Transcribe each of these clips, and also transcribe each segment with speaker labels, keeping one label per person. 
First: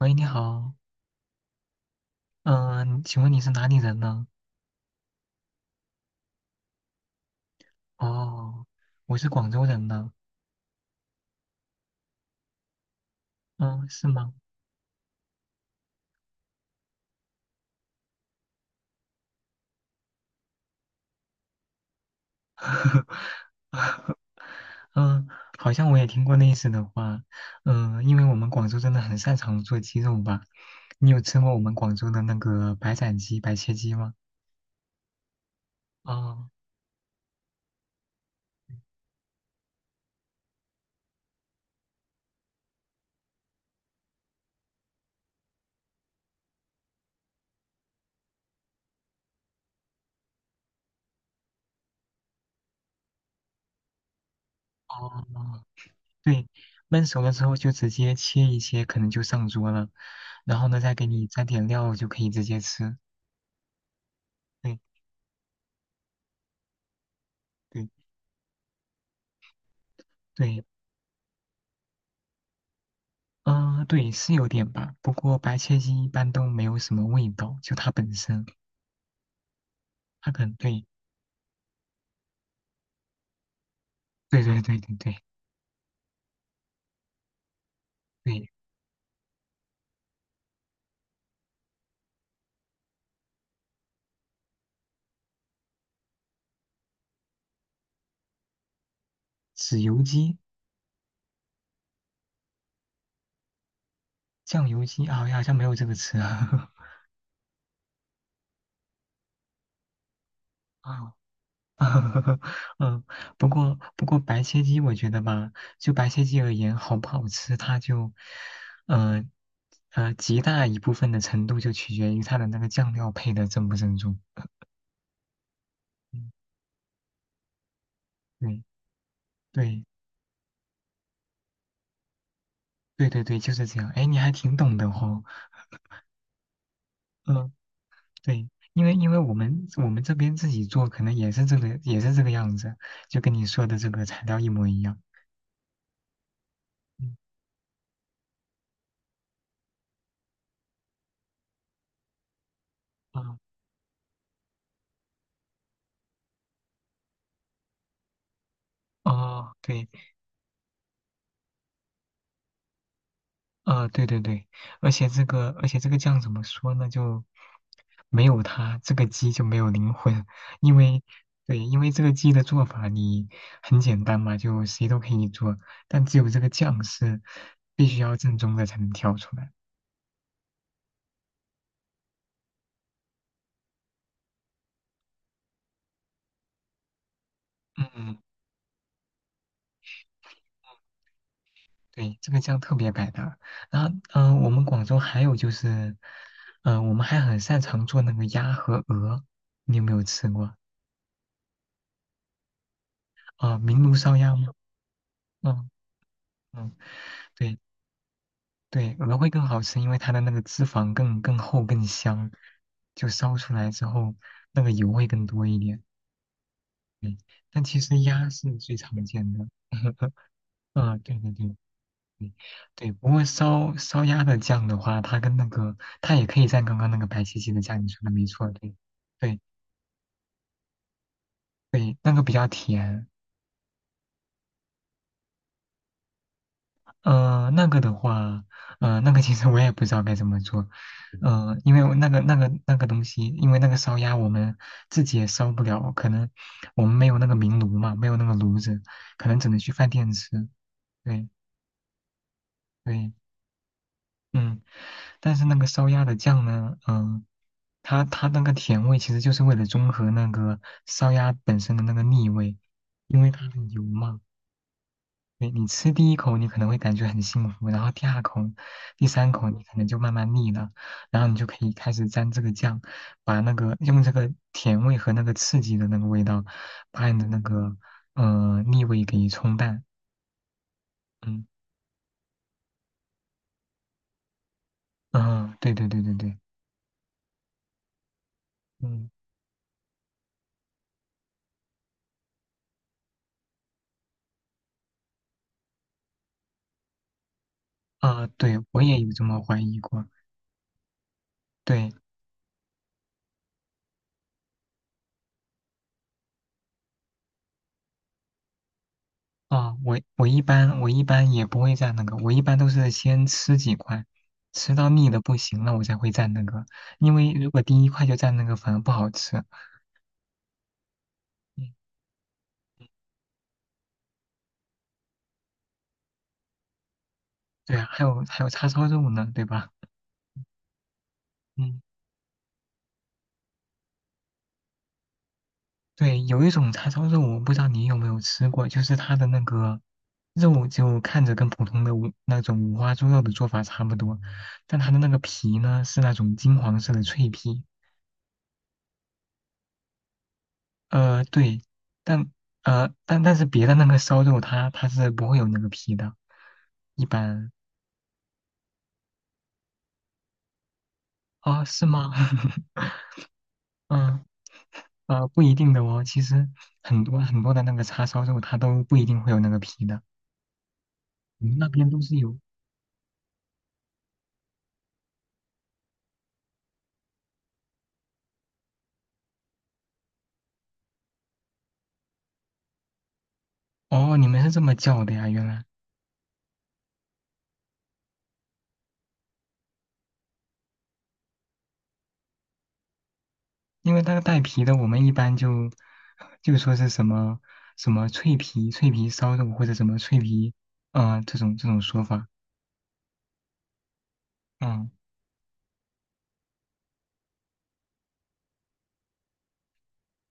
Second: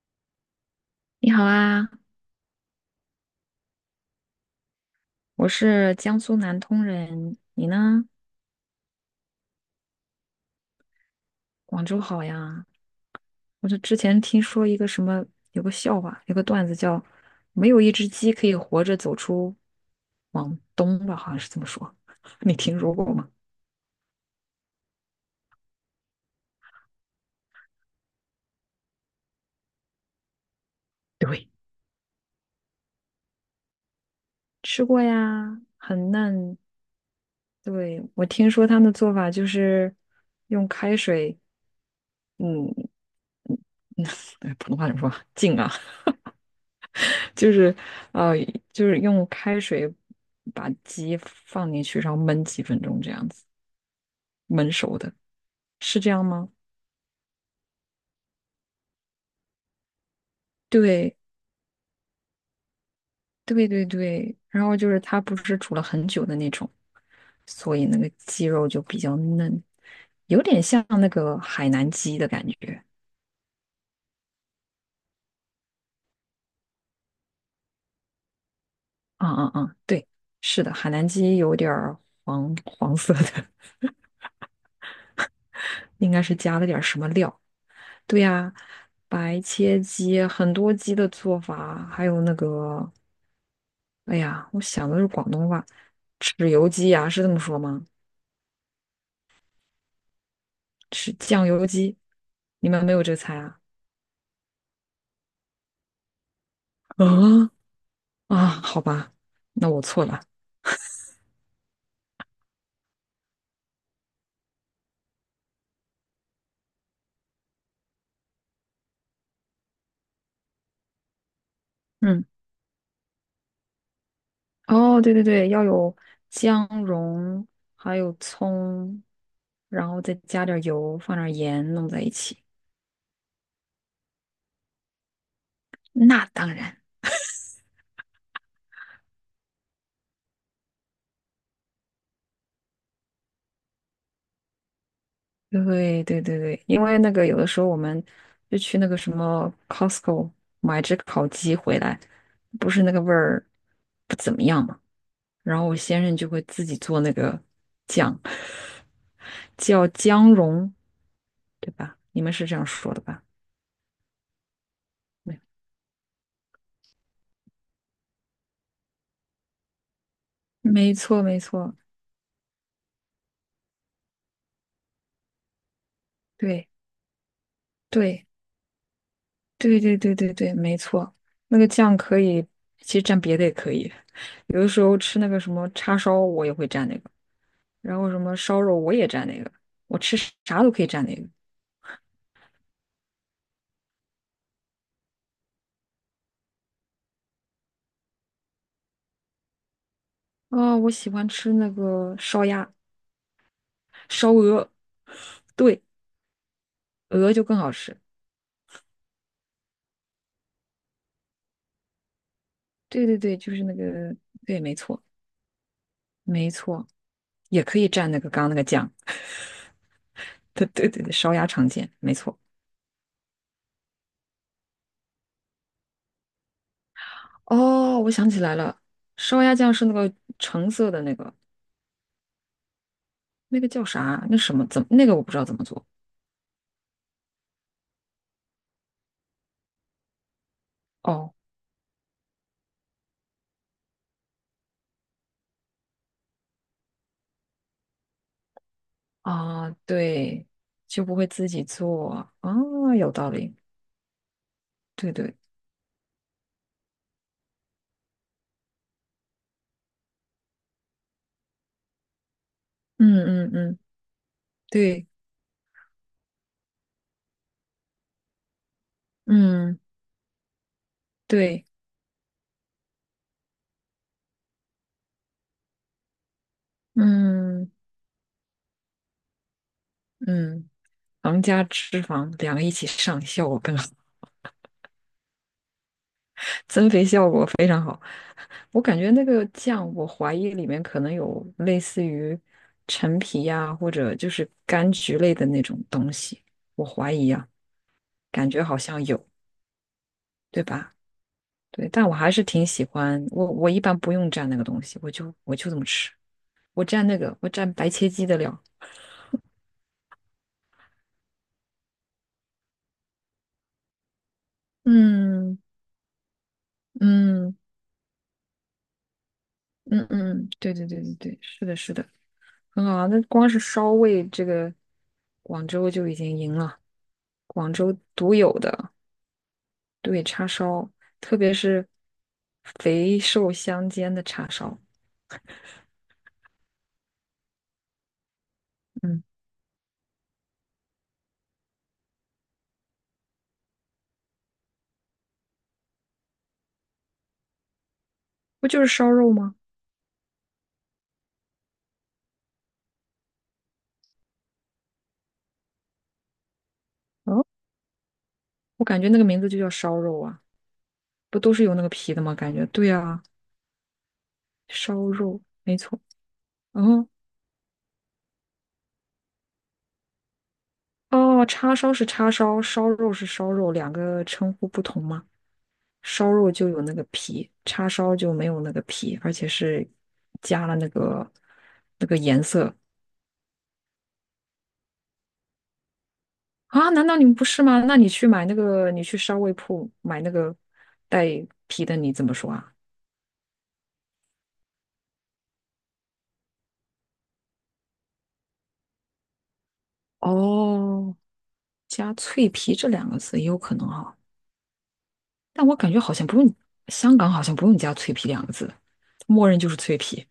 Speaker 1: 喂，你好，
Speaker 2: 你好啊，
Speaker 1: 嗯、请问你是哪里人呢？
Speaker 2: 我是江苏南通人，你呢？
Speaker 1: 哦，我是广州人呢。
Speaker 2: 广州好呀。我就
Speaker 1: 嗯、
Speaker 2: 之
Speaker 1: 是
Speaker 2: 前
Speaker 1: 吗？
Speaker 2: 听说一个什么，有个笑话，有个段子叫“没有一只鸡可以活着走出往东吧”，好像是这么说。你听说过吗？
Speaker 1: 嗯、好像我也听过类似的话。因为我们广州真的很擅长做鸡肉吧？你有吃
Speaker 2: 对，
Speaker 1: 过我们广州的那个白斩鸡、白切鸡吗？
Speaker 2: 吃过呀，很
Speaker 1: 哦
Speaker 2: 嫩。对，我听说他们的做法就是用开水，嗯，普通话怎么说？浸啊。就是呃，就是用开水把鸡放进去，然后焖几分钟这样子，焖熟的，
Speaker 1: 哦，
Speaker 2: 是这样
Speaker 1: 对，
Speaker 2: 吗？
Speaker 1: 焖熟了之后就直接切一切，可能就上桌了。然后呢，再给
Speaker 2: 对，
Speaker 1: 你沾点料就可以直接吃。
Speaker 2: 对对对。然后
Speaker 1: 对
Speaker 2: 就是它不是煮了很久的那种，所以
Speaker 1: 对
Speaker 2: 那个鸡肉就比较嫩，有
Speaker 1: 对，
Speaker 2: 点像那个海南鸡的感觉。
Speaker 1: 嗯，对，是有点吧。不过白切鸡一般都没有什么味道，就它本身，
Speaker 2: 嗯嗯嗯，对，
Speaker 1: 它可能
Speaker 2: 是的，
Speaker 1: 对，
Speaker 2: 海南鸡有点儿黄黄色的，
Speaker 1: 对对对对对
Speaker 2: 应该是加了点儿什么料。对
Speaker 1: 对，
Speaker 2: 呀，白切鸡，很多鸡的做法，还有那个哎呀，我想的是广东话，豉油鸡呀、是这么说吗？
Speaker 1: 豉油鸡、
Speaker 2: 是酱油鸡，你们没有这个菜啊？
Speaker 1: 酱油鸡啊，好像没有这个词啊。
Speaker 2: 啊啊，好吧，那我错了。
Speaker 1: 啊，嗯，不过白切鸡我觉得吧，就白切鸡而言，好不好吃，它就，呃极大一部分的程度就取决于
Speaker 2: 嗯，
Speaker 1: 它的那个酱料配的正不正宗。
Speaker 2: 哦，对对对，要有
Speaker 1: 嗯，
Speaker 2: 姜蓉，还有
Speaker 1: 对
Speaker 2: 葱，
Speaker 1: 对
Speaker 2: 然后再加点儿油，放点儿盐，弄在一起。
Speaker 1: 对对对，就是这样。哎，你还挺懂的哦。
Speaker 2: 那当然。
Speaker 1: 嗯。对，因为我们这边自己做，可能也是这个样子，就跟你说的这个材料一模一样。
Speaker 2: 对对对对，因为那
Speaker 1: 嗯
Speaker 2: 个有的时候我们就去那个什么 Costco 买只烤鸡回来，不是那个味
Speaker 1: 啊
Speaker 2: 儿不怎么样嘛，然后我先生就会自己做那个酱，
Speaker 1: 哦，
Speaker 2: 叫
Speaker 1: 对，
Speaker 2: 姜蓉，对吧？你们是这样说的吧？
Speaker 1: 啊，对对对，而且这
Speaker 2: 没，
Speaker 1: 个而且这个酱怎么说呢？就没有它这个鸡就没有灵魂，因
Speaker 2: 没
Speaker 1: 为
Speaker 2: 错没
Speaker 1: 对，
Speaker 2: 错，
Speaker 1: 因为这个鸡的做法你很简单嘛，就谁都可以做，但只有这个
Speaker 2: 对
Speaker 1: 酱是必须要
Speaker 2: 对
Speaker 1: 正宗的才能调出来。
Speaker 2: 对对对对对，没错，那个酱可以，其实蘸别的也可以，有的时候吃那个什么叉烧，我也会蘸那个。
Speaker 1: 嗯
Speaker 2: 然后
Speaker 1: 嗯
Speaker 2: 什么烧肉我也蘸那个，我吃啥都可以蘸那个。
Speaker 1: 对，这个酱特别百搭。然后，我们广州还有就是，我们还很擅长做那个鸭和鹅，你有没有吃过？
Speaker 2: 啊！我喜欢吃那个烧鸭、
Speaker 1: 啊、明炉烧
Speaker 2: 烧
Speaker 1: 鸭吗？
Speaker 2: 鹅，
Speaker 1: 嗯
Speaker 2: 对，
Speaker 1: 嗯，
Speaker 2: 鹅就更
Speaker 1: 对
Speaker 2: 好吃。
Speaker 1: 对，鹅会更好吃，因为它的那个脂肪更厚更香，
Speaker 2: 对
Speaker 1: 就
Speaker 2: 对
Speaker 1: 烧
Speaker 2: 对，
Speaker 1: 出
Speaker 2: 就是
Speaker 1: 来
Speaker 2: 那
Speaker 1: 之后
Speaker 2: 个，对，
Speaker 1: 那个
Speaker 2: 没
Speaker 1: 油
Speaker 2: 错，
Speaker 1: 会更多一点。
Speaker 2: 没错，
Speaker 1: 对，但
Speaker 2: 也可
Speaker 1: 其
Speaker 2: 以
Speaker 1: 实
Speaker 2: 蘸那
Speaker 1: 鸭
Speaker 2: 个刚刚
Speaker 1: 是
Speaker 2: 那个
Speaker 1: 最
Speaker 2: 酱。
Speaker 1: 常 见的。
Speaker 2: 对对
Speaker 1: 嗯，
Speaker 2: 对对，
Speaker 1: 对对
Speaker 2: 烧鸭
Speaker 1: 对。
Speaker 2: 常见，没错。
Speaker 1: 对，不过烧鸭的酱的话，它跟那个它也可以蘸刚刚那个白切鸡的酱，你
Speaker 2: 哦，
Speaker 1: 说的
Speaker 2: 我
Speaker 1: 没
Speaker 2: 想起
Speaker 1: 错，
Speaker 2: 来
Speaker 1: 对，
Speaker 2: 了，
Speaker 1: 对
Speaker 2: 烧鸭酱是那个橙色的那个，
Speaker 1: 对，那个比较甜。
Speaker 2: 那个叫啥？那什么？怎么？那个我不知道怎么做。
Speaker 1: 那个的话，那个其实我也不知道该怎么做，
Speaker 2: 哦
Speaker 1: 因为我那个东西，因为那个烧鸭我们自己也烧不了，可能我们没有那个明炉嘛，没有那个炉子，可能只能
Speaker 2: 啊，
Speaker 1: 去饭店
Speaker 2: 对，
Speaker 1: 吃。
Speaker 2: 就不会
Speaker 1: 对
Speaker 2: 自己做。啊，有
Speaker 1: 对，
Speaker 2: 道理。
Speaker 1: 嗯，
Speaker 2: 对对。
Speaker 1: 但是那个烧鸭的酱呢，它那个甜味其实就是为了中和那个烧鸭本身的那个腻味，因
Speaker 2: 嗯
Speaker 1: 为它
Speaker 2: 嗯
Speaker 1: 的
Speaker 2: 嗯，
Speaker 1: 油嘛。
Speaker 2: 对，
Speaker 1: 你吃第一口你可能会感觉很幸福，然后第二口、第三口你可
Speaker 2: 嗯
Speaker 1: 能就慢慢腻了，然后你就可
Speaker 2: 对，
Speaker 1: 以开始沾这个酱，把那个用这个甜味和那个刺激的那个味道，把你的那
Speaker 2: 嗯
Speaker 1: 个腻味给冲淡。
Speaker 2: 嗯，糖
Speaker 1: 嗯
Speaker 2: 加脂肪两个一起上，效果更好，
Speaker 1: 嗯，对对对对对，
Speaker 2: 增肥效果非常好。我感
Speaker 1: 嗯
Speaker 2: 觉那个酱，我怀疑里面可能有类似于陈皮呀、或者就是柑橘类的那种东西，我怀疑啊，
Speaker 1: 啊，
Speaker 2: 感
Speaker 1: 对
Speaker 2: 觉好
Speaker 1: 我也
Speaker 2: 像
Speaker 1: 有这
Speaker 2: 有，
Speaker 1: 么怀疑过。
Speaker 2: 对吧？对，
Speaker 1: 对，
Speaker 2: 但我还是挺喜欢，我一般不用蘸那个东西，我就这么吃，我蘸那个，我蘸白切鸡的料。
Speaker 1: 啊，我一般也不会蘸那个，我一般都是先吃几块，吃到腻的不
Speaker 2: 嗯
Speaker 1: 行了，我才会蘸那个。因为如
Speaker 2: 嗯。
Speaker 1: 果第一块就蘸那个，反而不好吃。
Speaker 2: 嗯嗯，对对对对对，是
Speaker 1: 嗯，
Speaker 2: 的，是的，很好啊。那光是烧味，这个广州就已经赢了，广
Speaker 1: 对啊，
Speaker 2: 州
Speaker 1: 还有
Speaker 2: 独
Speaker 1: 还有
Speaker 2: 有
Speaker 1: 叉烧
Speaker 2: 的
Speaker 1: 肉呢，对吧？
Speaker 2: 对叉烧，特别
Speaker 1: 嗯，
Speaker 2: 是肥瘦相间的叉烧，
Speaker 1: 对，有一种叉烧肉，我不知道你有没有吃过，就是它
Speaker 2: 嗯，
Speaker 1: 的那个肉就看着跟普通的那种五花猪肉的做法差不多，但它的那个皮呢是那种金黄色的脆皮。
Speaker 2: 不就是烧肉吗？
Speaker 1: 对，但但是别的那个烧肉它是不会有那个皮的，一
Speaker 2: 嗯，
Speaker 1: 般
Speaker 2: 我感觉那个名字就叫烧肉啊，不都是
Speaker 1: 啊，
Speaker 2: 有那
Speaker 1: 是
Speaker 2: 个
Speaker 1: 吗？
Speaker 2: 皮的吗？感觉 对啊，
Speaker 1: 嗯
Speaker 2: 烧肉
Speaker 1: 不一定
Speaker 2: 没
Speaker 1: 的
Speaker 2: 错。
Speaker 1: 哦，其实
Speaker 2: 然
Speaker 1: 很
Speaker 2: 后
Speaker 1: 多很多的那个叉烧肉它都不一定会有那个皮的，
Speaker 2: 哦，
Speaker 1: 你们那
Speaker 2: 叉
Speaker 1: 边
Speaker 2: 烧
Speaker 1: 都
Speaker 2: 是
Speaker 1: 是
Speaker 2: 叉
Speaker 1: 有。
Speaker 2: 烧，烧肉是烧肉，两个称呼不同吗？烧肉就有那个皮，叉烧就没有那个皮，而且是加了那个那个颜色
Speaker 1: 哦，你们是这么叫的呀？原来，
Speaker 2: 啊？难道你们不是吗？那你去买那个，你去烧味铺买那个带皮的，你怎么说啊？
Speaker 1: 因为那个带皮的，我们一般就就说是什么什么脆皮烧肉或者什么脆皮，
Speaker 2: 哦，
Speaker 1: 这种这种说
Speaker 2: 加
Speaker 1: 法，
Speaker 2: 脆皮这两个字也有可能哈，
Speaker 1: 嗯，
Speaker 2: 但我感觉好像不用，香港好像不用加脆皮两个字，默认就是脆皮，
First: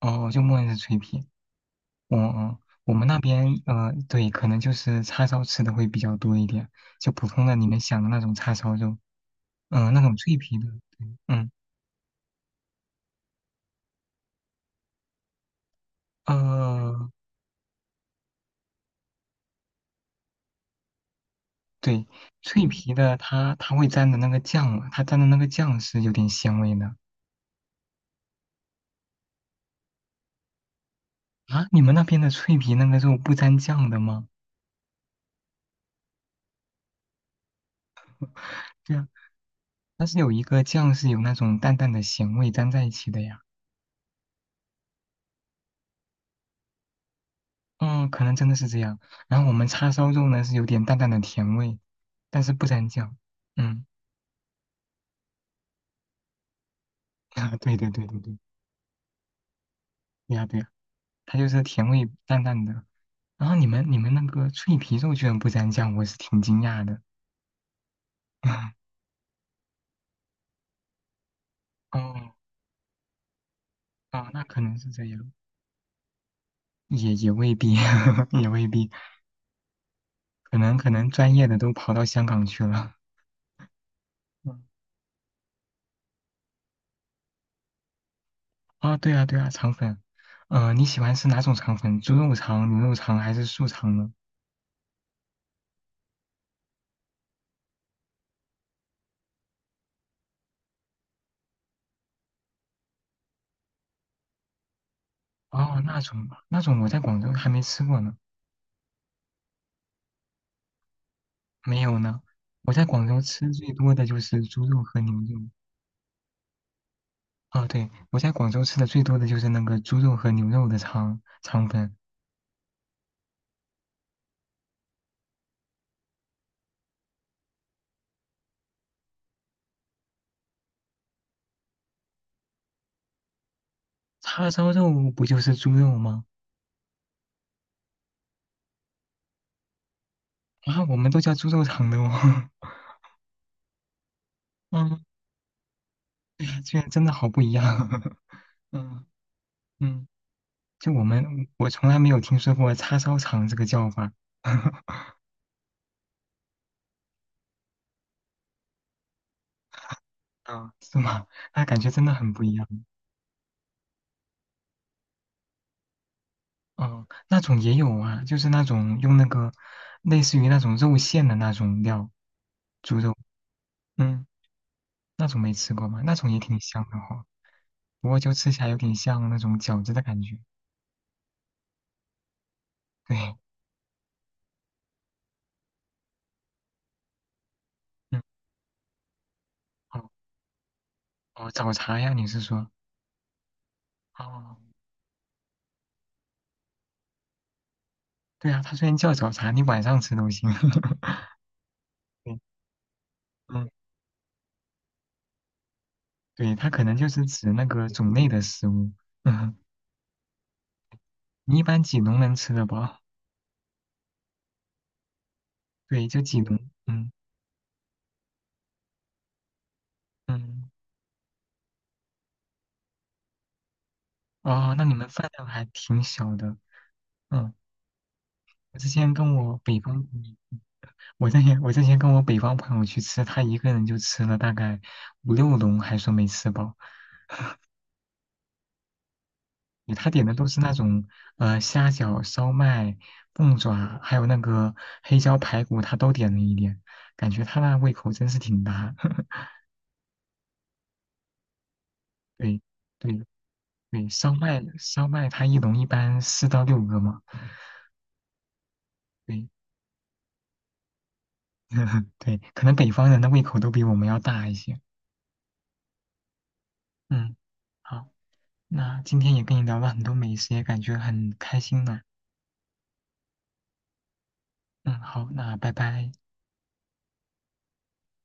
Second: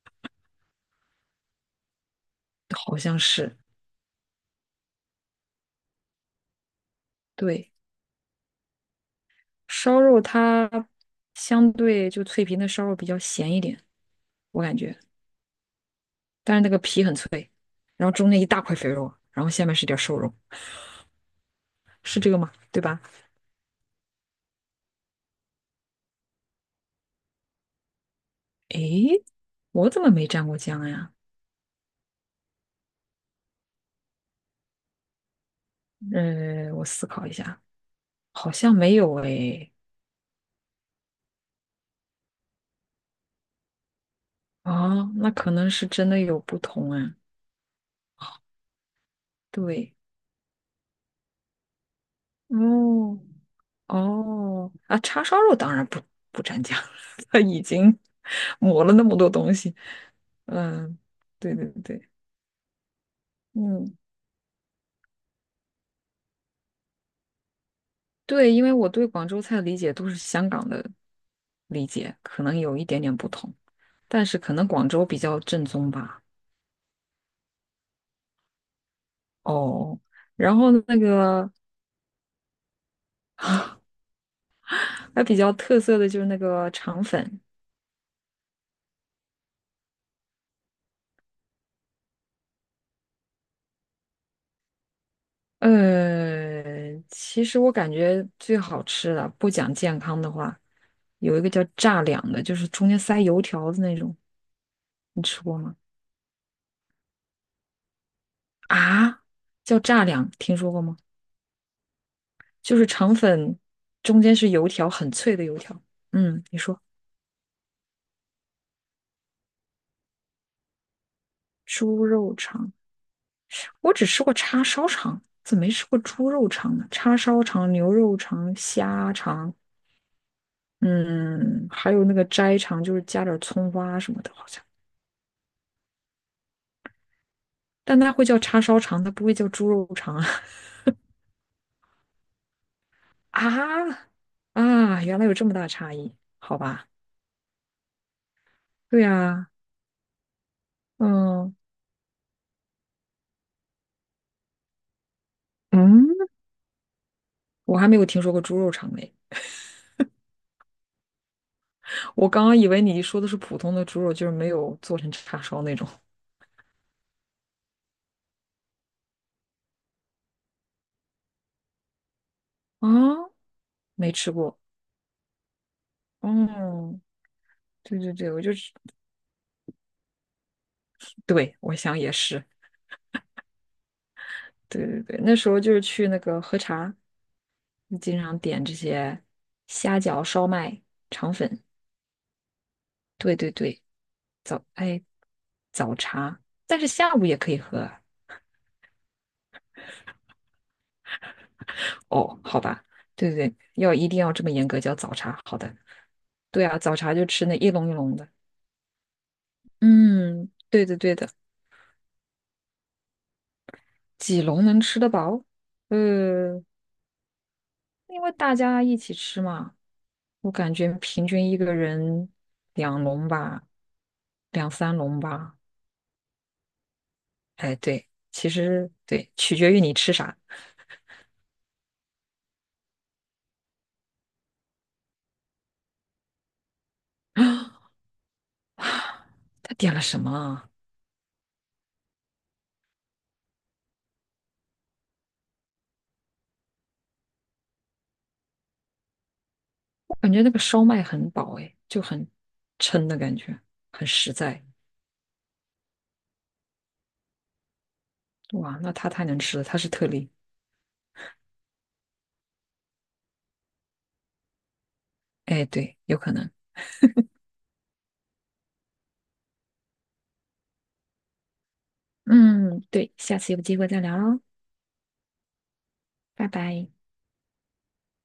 Speaker 1: 哦，就默认是脆皮。嗯嗯，我
Speaker 2: 好
Speaker 1: 们
Speaker 2: 像
Speaker 1: 那
Speaker 2: 是。
Speaker 1: 边对，可能就是叉烧吃的会比较多一点，就普通的你
Speaker 2: 对，
Speaker 1: 们想的那种叉烧肉，那
Speaker 2: 烧
Speaker 1: 种
Speaker 2: 肉
Speaker 1: 脆皮的，
Speaker 2: 它
Speaker 1: 对嗯
Speaker 2: 相对就脆皮那烧肉比较咸一点，我感觉。但是那个皮
Speaker 1: 呃，
Speaker 2: 很脆，然后中间一大块肥肉，然后下面是点瘦肉，
Speaker 1: 对，
Speaker 2: 是这个吗？
Speaker 1: 脆
Speaker 2: 对
Speaker 1: 皮
Speaker 2: 吧？
Speaker 1: 的它会沾的那个酱嘛，它沾的那个酱是有点鲜味的
Speaker 2: 诶，我怎么没蘸过酱呀？
Speaker 1: 啊。你们那边的脆皮那个肉不沾酱的吗？
Speaker 2: 我思考一下，好像没
Speaker 1: 对啊，
Speaker 2: 有诶。
Speaker 1: 但是有一个酱是有那种淡淡的咸味沾在一起的呀。
Speaker 2: 哦，那可能是真的有不同啊。
Speaker 1: 嗯，可能真的是这样。然后我们叉
Speaker 2: 对，
Speaker 1: 烧肉呢是有点淡淡的甜味，但是不沾酱。
Speaker 2: 哦
Speaker 1: 嗯。
Speaker 2: 哦啊，叉烧肉当然不蘸酱，它
Speaker 1: 啊，
Speaker 2: 已
Speaker 1: 对对
Speaker 2: 经
Speaker 1: 对对对，
Speaker 2: 抹了那么多东西。
Speaker 1: 对呀对呀，
Speaker 2: 嗯，
Speaker 1: 它就
Speaker 2: 对
Speaker 1: 是
Speaker 2: 对
Speaker 1: 甜
Speaker 2: 对，
Speaker 1: 味淡淡的。然后你们
Speaker 2: 嗯，
Speaker 1: 你们那个脆皮肉居然不沾酱，我是挺惊讶的。
Speaker 2: 对，因为我 对广州菜的理解都是香港的理解，
Speaker 1: 哦
Speaker 2: 可能有一点点不同，但
Speaker 1: 哦，
Speaker 2: 是
Speaker 1: 那
Speaker 2: 可
Speaker 1: 可
Speaker 2: 能
Speaker 1: 能是
Speaker 2: 广
Speaker 1: 这
Speaker 2: 州比
Speaker 1: 样，
Speaker 2: 较正宗吧。
Speaker 1: 也未必，也未必，
Speaker 2: 哦，
Speaker 1: 可
Speaker 2: 然后
Speaker 1: 能可
Speaker 2: 那
Speaker 1: 能专业
Speaker 2: 个
Speaker 1: 的都跑到香港去了。嗯，
Speaker 2: 还比较特色的就是那个肠粉，
Speaker 1: 啊，对啊对啊，肠粉，你喜欢吃哪种肠粉？猪肉肠、牛肉肠还是素肠呢？
Speaker 2: 其实我感觉最好吃的，不讲健康的话，有一个叫炸两的，就是中间塞油条的那种，你吃过吗？
Speaker 1: 哦，那种我在广州还没吃过呢，
Speaker 2: 啊，叫炸两，听说过吗？
Speaker 1: 没有呢。我
Speaker 2: 就
Speaker 1: 在
Speaker 2: 是
Speaker 1: 广
Speaker 2: 肠
Speaker 1: 州吃
Speaker 2: 粉
Speaker 1: 最多的就
Speaker 2: 中间
Speaker 1: 是
Speaker 2: 是
Speaker 1: 猪
Speaker 2: 油
Speaker 1: 肉
Speaker 2: 条，
Speaker 1: 和
Speaker 2: 很
Speaker 1: 牛
Speaker 2: 脆
Speaker 1: 肉。
Speaker 2: 的油条。嗯，你说。
Speaker 1: 哦，对，我在广州吃的最多的就是那个猪肉和牛肉的肠粉，
Speaker 2: 猪肉肠，我只吃过叉烧肠，怎么没吃过猪肉肠呢？叉烧肠、牛肉肠、虾肠，嗯，还有那个斋肠，就是加点葱花什么的，好
Speaker 1: 叉
Speaker 2: 像。
Speaker 1: 烧肉不就是猪肉吗？
Speaker 2: 但它会叫叉烧肠，它不会叫猪肉肠啊！
Speaker 1: 啊，我们都叫猪肉肠的哦。
Speaker 2: 啊啊，
Speaker 1: 嗯，
Speaker 2: 原来有这么大差异，
Speaker 1: 对
Speaker 2: 好
Speaker 1: 呀，居然
Speaker 2: 吧？
Speaker 1: 真的好不一样。
Speaker 2: 对
Speaker 1: 嗯
Speaker 2: 呀，
Speaker 1: 嗯，就我们
Speaker 2: 嗯
Speaker 1: 我从来没有听说过叉烧肠这个叫法。
Speaker 2: 嗯，我还没有听说过猪肉肠嘞。
Speaker 1: 啊，是吗？那感觉真的
Speaker 2: 我
Speaker 1: 很不
Speaker 2: 刚
Speaker 1: 一
Speaker 2: 刚以
Speaker 1: 样。
Speaker 2: 为你说的是普通的猪肉，就是没有做成叉烧那种
Speaker 1: 哦，那种也有啊，就是那种用那个类似于那种肉馅的那种料，猪肉，
Speaker 2: 啊，没
Speaker 1: 嗯，
Speaker 2: 吃过。
Speaker 1: 那种没吃过吗？那种也挺香的
Speaker 2: 嗯，
Speaker 1: 哈、
Speaker 2: 对
Speaker 1: 不
Speaker 2: 对
Speaker 1: 过
Speaker 2: 对，
Speaker 1: 就
Speaker 2: 我就
Speaker 1: 吃起来有点像那种饺子的感觉。
Speaker 2: 对，我想也是，
Speaker 1: 对，
Speaker 2: 对对对，那时候就是去那个喝茶，经
Speaker 1: 嗯，
Speaker 2: 常点这些虾
Speaker 1: 哦
Speaker 2: 饺、烧麦、肠
Speaker 1: 哦，
Speaker 2: 粉，
Speaker 1: 早茶呀，你是说？
Speaker 2: 对对对，
Speaker 1: 哦，
Speaker 2: 早，哎，早茶，但是下午也可以喝啊
Speaker 1: 对啊，它虽然叫早茶，你晚上吃都行。对，
Speaker 2: 哦，好吧，对对对，
Speaker 1: 嗯，
Speaker 2: 要一定要这么严格叫早茶，好的，
Speaker 1: 对，
Speaker 2: 对
Speaker 1: 它
Speaker 2: 啊，
Speaker 1: 可
Speaker 2: 早
Speaker 1: 能就
Speaker 2: 茶
Speaker 1: 是
Speaker 2: 就吃
Speaker 1: 指
Speaker 2: 那
Speaker 1: 那
Speaker 2: 一
Speaker 1: 个
Speaker 2: 笼一
Speaker 1: 种
Speaker 2: 笼的，
Speaker 1: 类的食物。嗯，
Speaker 2: 嗯，对的对的，
Speaker 1: 你一般几笼能吃得饱？
Speaker 2: 几笼能吃得饱？
Speaker 1: 对，就几笼。
Speaker 2: 呃，
Speaker 1: 嗯
Speaker 2: 因为大家一起吃嘛，我
Speaker 1: 嗯，
Speaker 2: 感觉平均一个人两笼吧，两
Speaker 1: 哦，那你
Speaker 2: 三
Speaker 1: 们
Speaker 2: 笼
Speaker 1: 饭量
Speaker 2: 吧。
Speaker 1: 还挺小的。嗯，
Speaker 2: 哎，对，其
Speaker 1: 我之
Speaker 2: 实
Speaker 1: 前
Speaker 2: 对，
Speaker 1: 跟我
Speaker 2: 取决
Speaker 1: 北
Speaker 2: 于你
Speaker 1: 方，
Speaker 2: 吃啥。
Speaker 1: 我之前跟我北方朋友去吃，他一个人就吃了大概5、6笼，还说没吃饱。
Speaker 2: 他点了
Speaker 1: 他
Speaker 2: 什
Speaker 1: 点
Speaker 2: 么
Speaker 1: 的都是
Speaker 2: 啊？
Speaker 1: 那种虾饺、烧麦、凤爪，还有那个黑椒排骨，他都点了一点，感觉他那胃口真是挺大。
Speaker 2: 我感觉那个烧麦很饱，哎，就很
Speaker 1: 对
Speaker 2: 撑
Speaker 1: 对
Speaker 2: 的感觉，很
Speaker 1: 对，
Speaker 2: 实
Speaker 1: 烧麦
Speaker 2: 在。
Speaker 1: 烧麦，他一笼一般4到6个嘛。
Speaker 2: 哇，那他太能
Speaker 1: 对
Speaker 2: 吃了，他是特例。
Speaker 1: 对，可能北方人的胃口都比我们要大一些。
Speaker 2: 哎，对，有可能。
Speaker 1: 嗯，好，那今天也跟你聊了很多美食，也感觉很开心呢。
Speaker 2: 嗯，对，下次有机会再聊喽，
Speaker 1: 嗯，好，那拜拜。
Speaker 2: 拜拜。